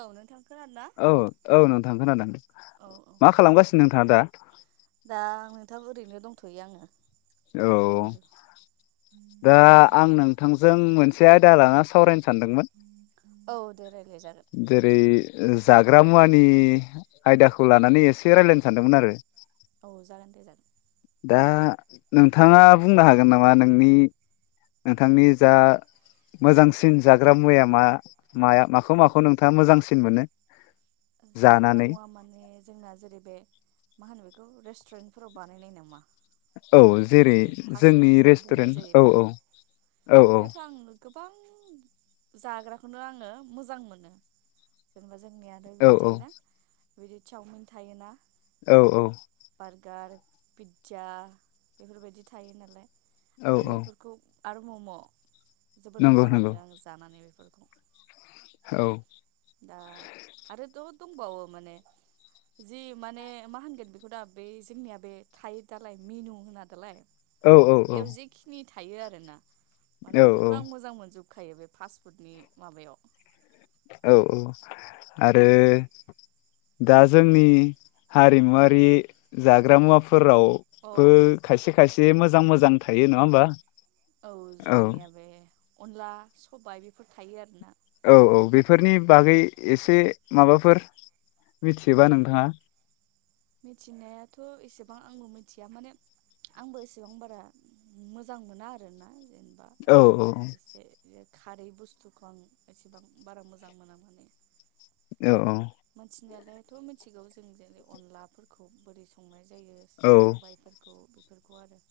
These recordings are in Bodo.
औ नोंथां। खोनादों ना? औ- औ नोंथां खोनादों औ औ मा खालामगासिनो नोंथाङा दा? दा नोंथां ओरैनो दंथ'यो आङो। औ बन्धु दा आं नोंथांजों मोनसे आयदा लाना सावरायनो सानदोंमोन। औ दे राय जेरै ओ जाग्रा मुवानि आयदाखौ लानानै एसे रायलायनो सानदोंमोन आरो औ जागोन दे जागोन। दा नोंथाङा बुंनो हागोन नामा नोंनि नोंथांनि जा मोजांसिन जाग्रा मुवाया मा माया माखौ माखौ नोंथाङा मोजांसिन मोनो। जाग्रा जानानै मुवा माने जोंना जेरै बे मा होनो बेखौ रेस्टुरेन्टफोराव बानायनाय नामा? औ जेरै फास्ट जोंनि फुड बुंनाय रेस्टुरेन्ट जायो औ बेखौ औ औ बेयावथ' आं गोबां जाग्राखौनो आङो मोजां मोनो जेनेबा जों जोंनिया आरो बि औ औ बिदि चावमिन थायोना? औ औ बारगार पिज्जा बेफोरबायदि थायो नालाय। औ आं औ बेफोरखौ आरो मम' जोबोद नंगौ मोजां नंगौ मोनो आं जानानै बेफोरखौ। औ दा आरोथ' दंबावो माने जि माने मा होनगोन बेखौ दा बै जोंनिया बे थायो दालाय मेनु होना दालाय औ औ औ बेयाव जेखिनि थायो आरोना? औ माने बेफोरखौ आं मोजां मोनजोब खायो बे फास्टफुडनि माबायाव औ औ आरो दा जोंनि हारिमुवारि जाग्रा मुवाफो अ फोरावबो खायसे खायसे एसे मोजां मोजां थायो नङा ओमबा? औ जोंनिया बे अनला सबाइ बेफोर थायो आरोना? औ औ बेफोरनि बागै एसे माबाफोर मिथियोबा नोंथाङा? मिथिनायाथ' एसेबां आंबो मिथिया माने आंबो एसेबां बारा मोजां मोना आरोना? जेनेबा औ औ एसे खारै बुस्थुखौ आं एसेबां बारा मोजां मोना माने। औ औ मिथिनायालायथ' मिथिगौ जों जेरै अनलाफोरखौ बोरै संनाय जायो औ सबाइफोरखौ बेफोरखौ आरो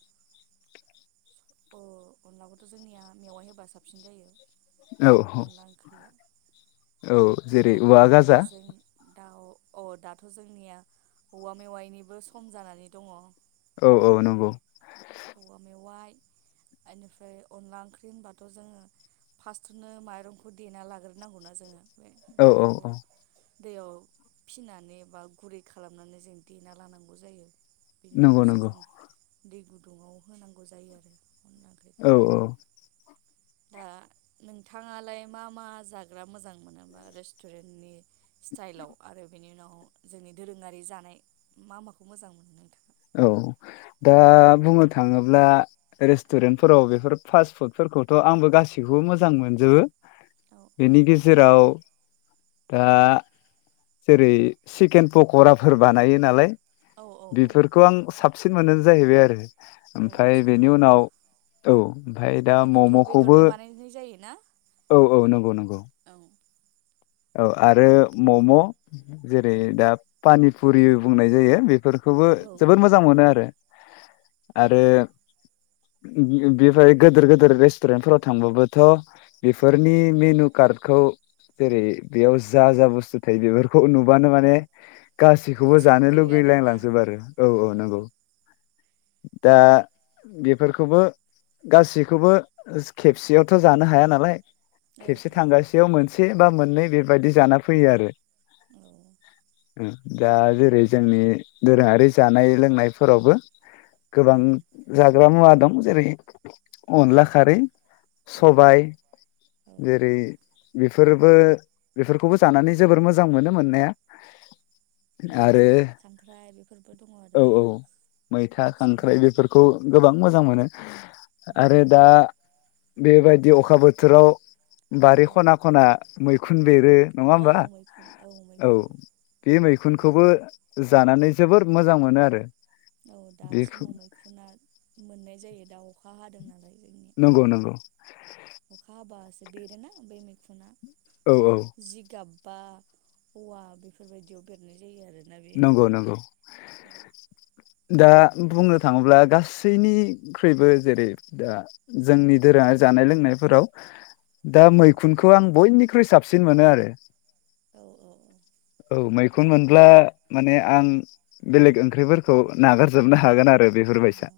अ अनलाखौथ' जोंनिया मेवाय होबा साबसिन जायो। औ औ अनला ओंख्रिया औ जेरै औवा गाजा अनलाजों दाउ अ दाथ' जोंनिया औवा मेवाइनिबो सम जानानै दङ। औ औ नंगौ औवा मेवाइ बेनिफ्राय अनला ओंख्रि होनबाथ' जोङो फार्स्टनो माइरंखौ देना लाग्रो नांगौना जोङो बे औ औ माइरंखौ औ दैयाव फिनानै एबा गुरै खालामनानै जों देना लानांगौ जायो। बेनि नंगौ उनावसो नंगौ जों दिग गुदुङाव होनांगौ जायो आरो। ओंख्रिखौ औ औ दा नोंथाङालाय मा मा जाग्रा मोजां मोनोबा रेस्टुरेन्टनि स्टाइलाव आरो बिनि उनाव अ जोंनि दोरोङारि जानाय मा माखौ मोजां मोनो नोंथां? औ दा बुंनो थाङोब्ला रेस्टुरेन्टफोराव बेफोर फास्ट फुडफोरखौथ' आंबो गासैखौबो मोजां मोनजोबो। औ औ बेनि गेजेराव दा जेरै चिकेन पकराफोर बानायो नालाय। औ औ औ बेफोरखौ आं साबसिन मोनो जाहैबाय आरो। औ ओमफाय चिकेन बेनि पक'रा उनाव औ ओमफाय दा बेखौथ' मम'खौबो बेदरनि बानायनाय जायोना औ औ नंगौ नंगौ। औ औ आरो मम' जेरै औ दा पानि पुरि बुंनाय जायो बेफोर खौबो औ औ जोबोर औ मोजां मोनो आरो। [inaudible] उम आरो गिगो बेफाय गोदोर गोदोर रेस्टुरेन्टफोराव थांबाबोथ' बेफोरनि मेनु कार्डखौ जेरै बेयाव जा जा बुस्थु थायो बेफोरखौ नुबानो माने गासैखौबो जानो फसायखायो लुगैलां आरोना लांजोबो आरो औ औ नंगौ। दा बेफोरखौबो गासैखौबो खेबसेयावथ' जानो हाया नालाय औ खेबसे औ थांगासेयाव मोन से बा मोननै बेबायदि जाना फैयो आरो। औ दा जेरै जोंनि दोरोङारि जानाय लोंनायफोरावबो गोबां उम जा गोबां मुवा दं जेरै अनला खारै औ सबाय औ जेरै बेफोरबो बेफोरखौबो जानानै जोबोर मोजां मोनो मोननाया। आरो मैथा खांख्राइ बेफोरबो दङ औ आरोना औ मैथा जोंनिया खांख्राइ बेफोरखौ गोबां मोजां मोनो उम आरो दा बेबायदि अखा बोथोराव बारि औ खना खना मै देरो नङा औ होमबा मैखुन औ मैखुन बे मैखुनखौबो जानानै जोबोर मोजां मोनो आरो औ दा बेखौ समाव मैखुुना मोननाय जायो दा अखा हादों नालाय जोंनिया नंगौ नंगौ अखा हाबासो बेरो ना बे मैखुना? औ औ जिगाब। फा औवा बेफोरबायदियाव बेरनाय जायो आरो। नंगौ नंगौ। दा बुंनो थाङोब्ला गासैनिख्रुइबो जेरै दा जोंनि दोरोङा जानाय लोंनायफोराव दा औ मैखुनखौ आं बयनिख्रुइ साब साबसिन मोनो आरो। औ औ औ। खुन मोनब्ला माने आं बेलेग ओंख्रिफोरखौ नागारजोबनो हागोन आरो औ औ बेफोरबायसा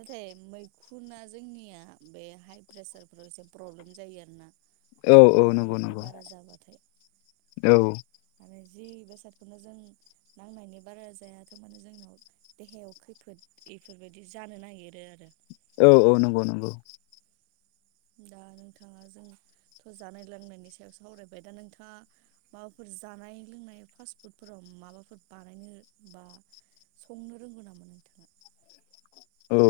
नाथाय मै खुना जोंनिया बे हाइ प्रेसारफोराव एसे प्रब्लेम जायो आरो ना औ औ नंगौ नंगौ। औ माने जि बेसादखौनो जों नांनायनि बारा जायाथ' माने जोंनाव देहायाव खैफोद एफोरबायदि जानो नागिरो आरो। औ औ नंगौ नंगौ। दा नोंथाङा जोंथ' जानाय लोंनायनि सायावसो सावरायबाय दा नोंथाङा माबाफोर जानाय लोंनाय फास्ट फुडफोराव माबाफोर बानायनो बा संनो रोंगौ नामा नोंथाङा। औ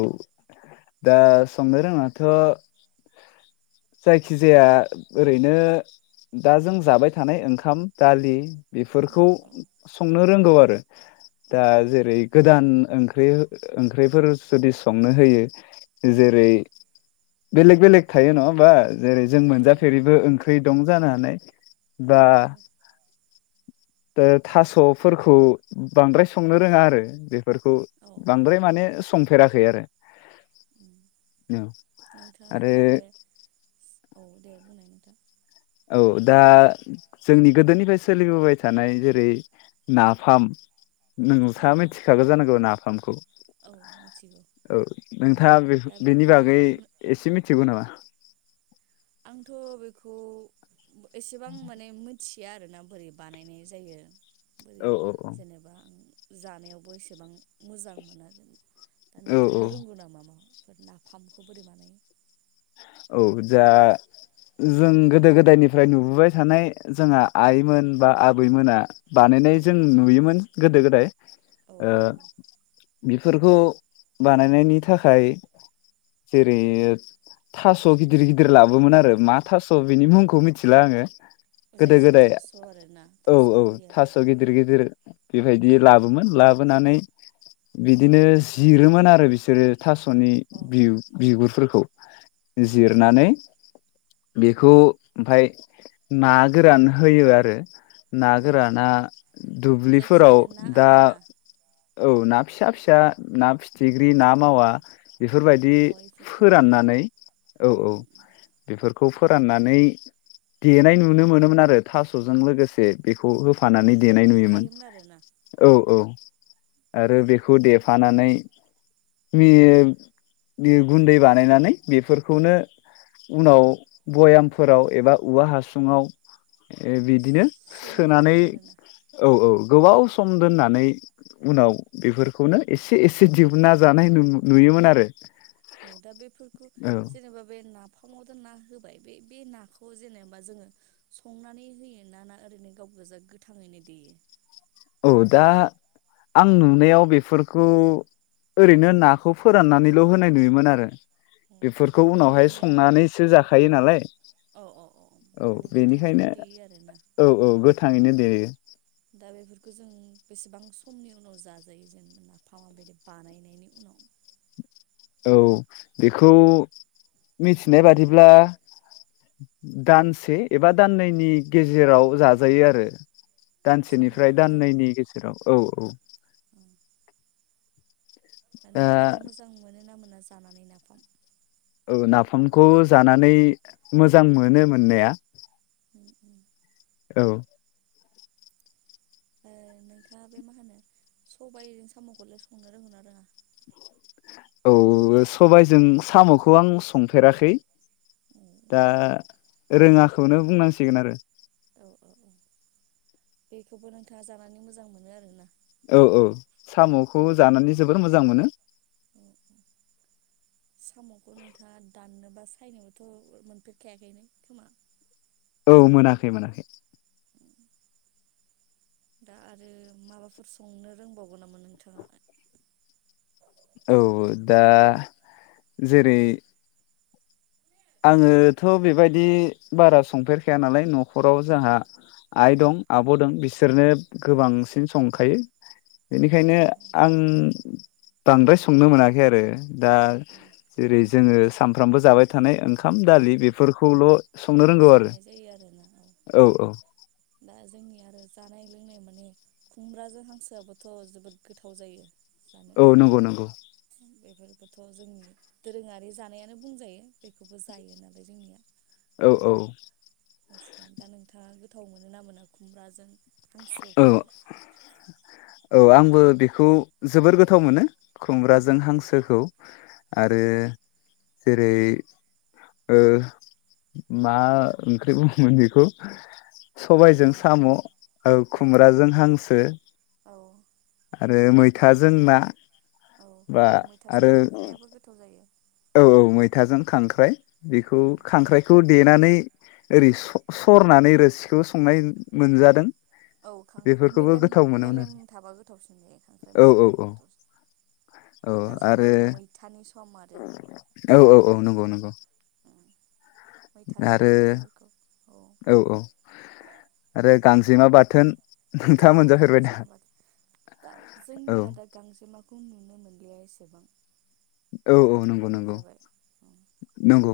दा संनो रोङाथ' जायखि जाया ओरैनो दा जों जाबाय थानाय ओंखाम दालि बेफोरखौ औ औ संनो रोंगौ आरो। औ दा जेरै गोदान ओंख्रै ओंख्रिफोर जुदि संनो होयो औ जेरै बेलेग बेलेग थायो नङा। बा जेरै औ जों औ थायो मोनजाफेरिबो ओं थै दं जानो हानाय औ बा थायो दा थास'फोरखौ बांद्राय संनो रोङा आरो बेफोरखौ औ औ औ बांद्राय माने संफेराखै आरो उम [inaudible] औ नोंथाङा आरो दा बे औ दे बुंनाय नोंथां। औ दा जोंनि गोदोनिफ्राय सोलिबोबाय थानाय जेरै नाफाम औ नोंथाङा नाफाम मिथिखागौ जानांगौमोन नाफामखौ। औ मिथिगौ औ नोंथाङा दा बे-बेनि बेखौ बागै एसे मिथिगौ नामा? आंथ' बेखौ एसेबां माने थिया आरोना बोरै बानायनाय जायो। बोरै औ औ औ जेनेबा आं जानायावबो एसेबां मोजां मोनो आरो। दा औ नोंथाङा रोंगौ नामा मा बेफोर नाफामखौ बोरै बानायो? औ दा जों गोदो गोदायनिफ्राय नुबोबाय थानाय जोंहा आइमोन बा आबैमोना औ बानायनाय जों नुयोमोन गोदो गोदाय औ ओ औ बेफोरखौ बानायनायनि थाखाय जेरै ओ थास' गिदिर गिदिर लाबोमोन आरो मा थास' बिनि मुंखौ मिथिला आङो। औ गोदो जायखिजाया गोदाय थास' आरोना औ थास' औ होयो आरो थास' गिदिर गिदिर बेबायदि लाबोमोन लाबोनानै उम बिदिनो जिरोमोन आरो बिसोरो थास'नि अ बिगु-बिगुरफोरखौ। [inaudible] अ जिरनानै बेखौ ओमफाय ना गोरान होयो आरो। ना गोरान गोराना औ दुब्लिफोराव जायखिजाया ना दा आरोना औ ना फिसा फिसा ना फि फिथिग्रि ना औ मावा बेफोरबायदि औ अ इफोरखौ आरोना फोराननानै औ औ उम उम बेफोरखौ फोराननानै देनाय नुनो मोनोमोन आरो थास'जों लोगोसे बे खौ अ होफानानै देनाय नुयोमोन देफायोमोन आरोना औ औ। आरो बेखौ देफानानै मि ओ गुन्दै बानायनानै बेफोर खौनो उनाव बयामफोराव एबा उवा हासुङाव बिदि बिदिनो सोनानै दोनो आरोना औ औ। गोबाव सम दोननानै उनाव बेफोरखौनो एसे एसे दिहुनना जानाय नुयोमोन आरो। अ दा बेफोरखौ औ जेनेबा बे नाफामावथ' ना होबाय बे बे नाखौ जेनेबा जोङो संनानै होयो ना ना ओरैनो गाव गोजा गोथाङैनो देयो? औ दा आं नुनायाव बेफोरखौ ओरैनो नाखौ फोराननानैल' होनाय नुयोमोन आरो। अ बेफोरखौ उनावहाय ओरैनो संनानैसो जाखायो नालाय। अ अ अ औ माने गोथाङैनो बेनिखायनो देयो आरोना औ औ गोथाङैनो देयो। [inaudible] दा बेफोरखौ जों बेसेबां समनि उनाव जाजायो जेनेबा नाफामा बायदि बानायनायनि उनाव? औ बेखौ मिथिनाय बादिब्ला दानसे एबा दाननैनि गेजेराव जाजायो आरो। सम दानसेनिफ्राय लायो आरोना दाननैनि गेजेराव औ औ औ दा नोंथाङा मोजां मोनो ना मोना ज औ नाफामखौ जानानै मोजां मोनो मोननाया उम उम औ ओ नोंथाङा बे मा होनो सबायजों साम'खौलाय संनो रोंगोन ना रोङा औ सबायजों साम'खौ आं संफेराखै औ दा रोङाखौनो बुंनांसिगोन आरो औ औ औ बेखौबो नोंथाङा जानानै मोजां मोनो आरोना औ औ साम'खौ जानानै जोबोर मोजां मोनो साम'खौ नोंथाङा दाननो बा सायनोबोथ' मोनफेरखायाखैनो खोमा औ मोनाखै मोनाखै दा आरो माबाफोर संनो रोंबावगोन नामा नोंथाङा औ दा जेरै आङोथ' बेबायदि बारा संफेरखाया नालाय न'खराव औ जोंहा आइ दं आब' दं बिसो बिसोरनो औ गोबांसिन सं खायो औ औ बेनिखायनो आं बांद्राय संनो मोनाखै आरो दा औ जेरै जोङो सानफ्रामबो जाबाय थानाय ओंखाम दालि बेफोरखौल' संनो रोंगौ आरो संनाय जायो आरोना औ दा जोंनि आरो जानाय लोंनाय माने खुमब्राजों हांसोआबोथ' जोबोद गोथाव जायो। औ नंगौ नंगौ। बेफोरखौथ' जोंनि दोरोङारि जानायानो बुंजायो बेखौबो जायो नालाय जोंनिया। औ औ बांसिना दा नोंथाङा गोथाव मोनो ना मोना खुमब्राजों। औ हांसोफोरखौ। औ आंबो बेखौ जोबोर गोथाव मोनो खुमब्राजों हांसोखौ आरो जेरै ओ मा ओंख्रि बुङोमोन बेखौ उम सबायजों साम'। औ खुमब्राजों हांसो औ आरो मै थाजों ना। औ आरो मैथाजों खांख्राइाबो गोथाव जायो। औ औ मैथाजों खांख्राइ। बेखौ उम खांख्राइखौ। देनानै ओरै स-सरनानै रो सिखौ संनाय मोनजादों। औ खांख्राइ बेफोरखौबो गोथाव मोनोमोन मेलेम-मेलेम थाबा गोथावसिन जायो खांख्राइ आरो औ मेलेमा औ औ गोथावसिन दा आरो जोंनियाथ' मैथानि समा औ औ औ नंगौ नंगौ उम मैथाजों आरो खांख्राइफोरखौ औ औ आरो। जेमा बाथोन। औ नोंथाङा मोनजाफेरबाय दा गांजेमा बाथोन दा औ जोंनिया दा गांजेमाखौ नुनो मोना। गैया एसेबां। औ औ नंगौ खम नंगौ। जाबाय नंगौ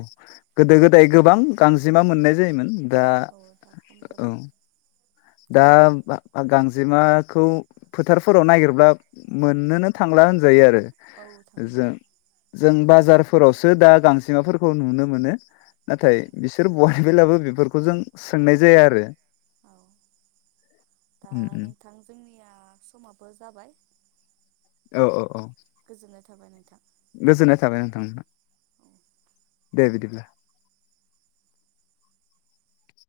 गोदो गोदाय गोबां गांजेमा मोननाय जायोमोन। दा औ दा खम औ जाबाय। दा गांजेमाखौ फोथारफोराव नागिरब्ला मोननोनो थांला होनजायो आरो। औ जों थांलिया जों औ बाजारफोरावसो दा गां। जेमाफोरखौ नुनो मोनो नाथाय औ बिसोर बहायबायब्लाबो बेफोरखौ जों सोंनाय जाया आरो। औ दा उम उम नोंथां जोंनि। दा समाबो जाबाय। औ औ औ। गोजोन्नाय थाबाय नोंथां। गोजोननाय थाबाय नोंथांमोना। औ दे बिदिब्ला।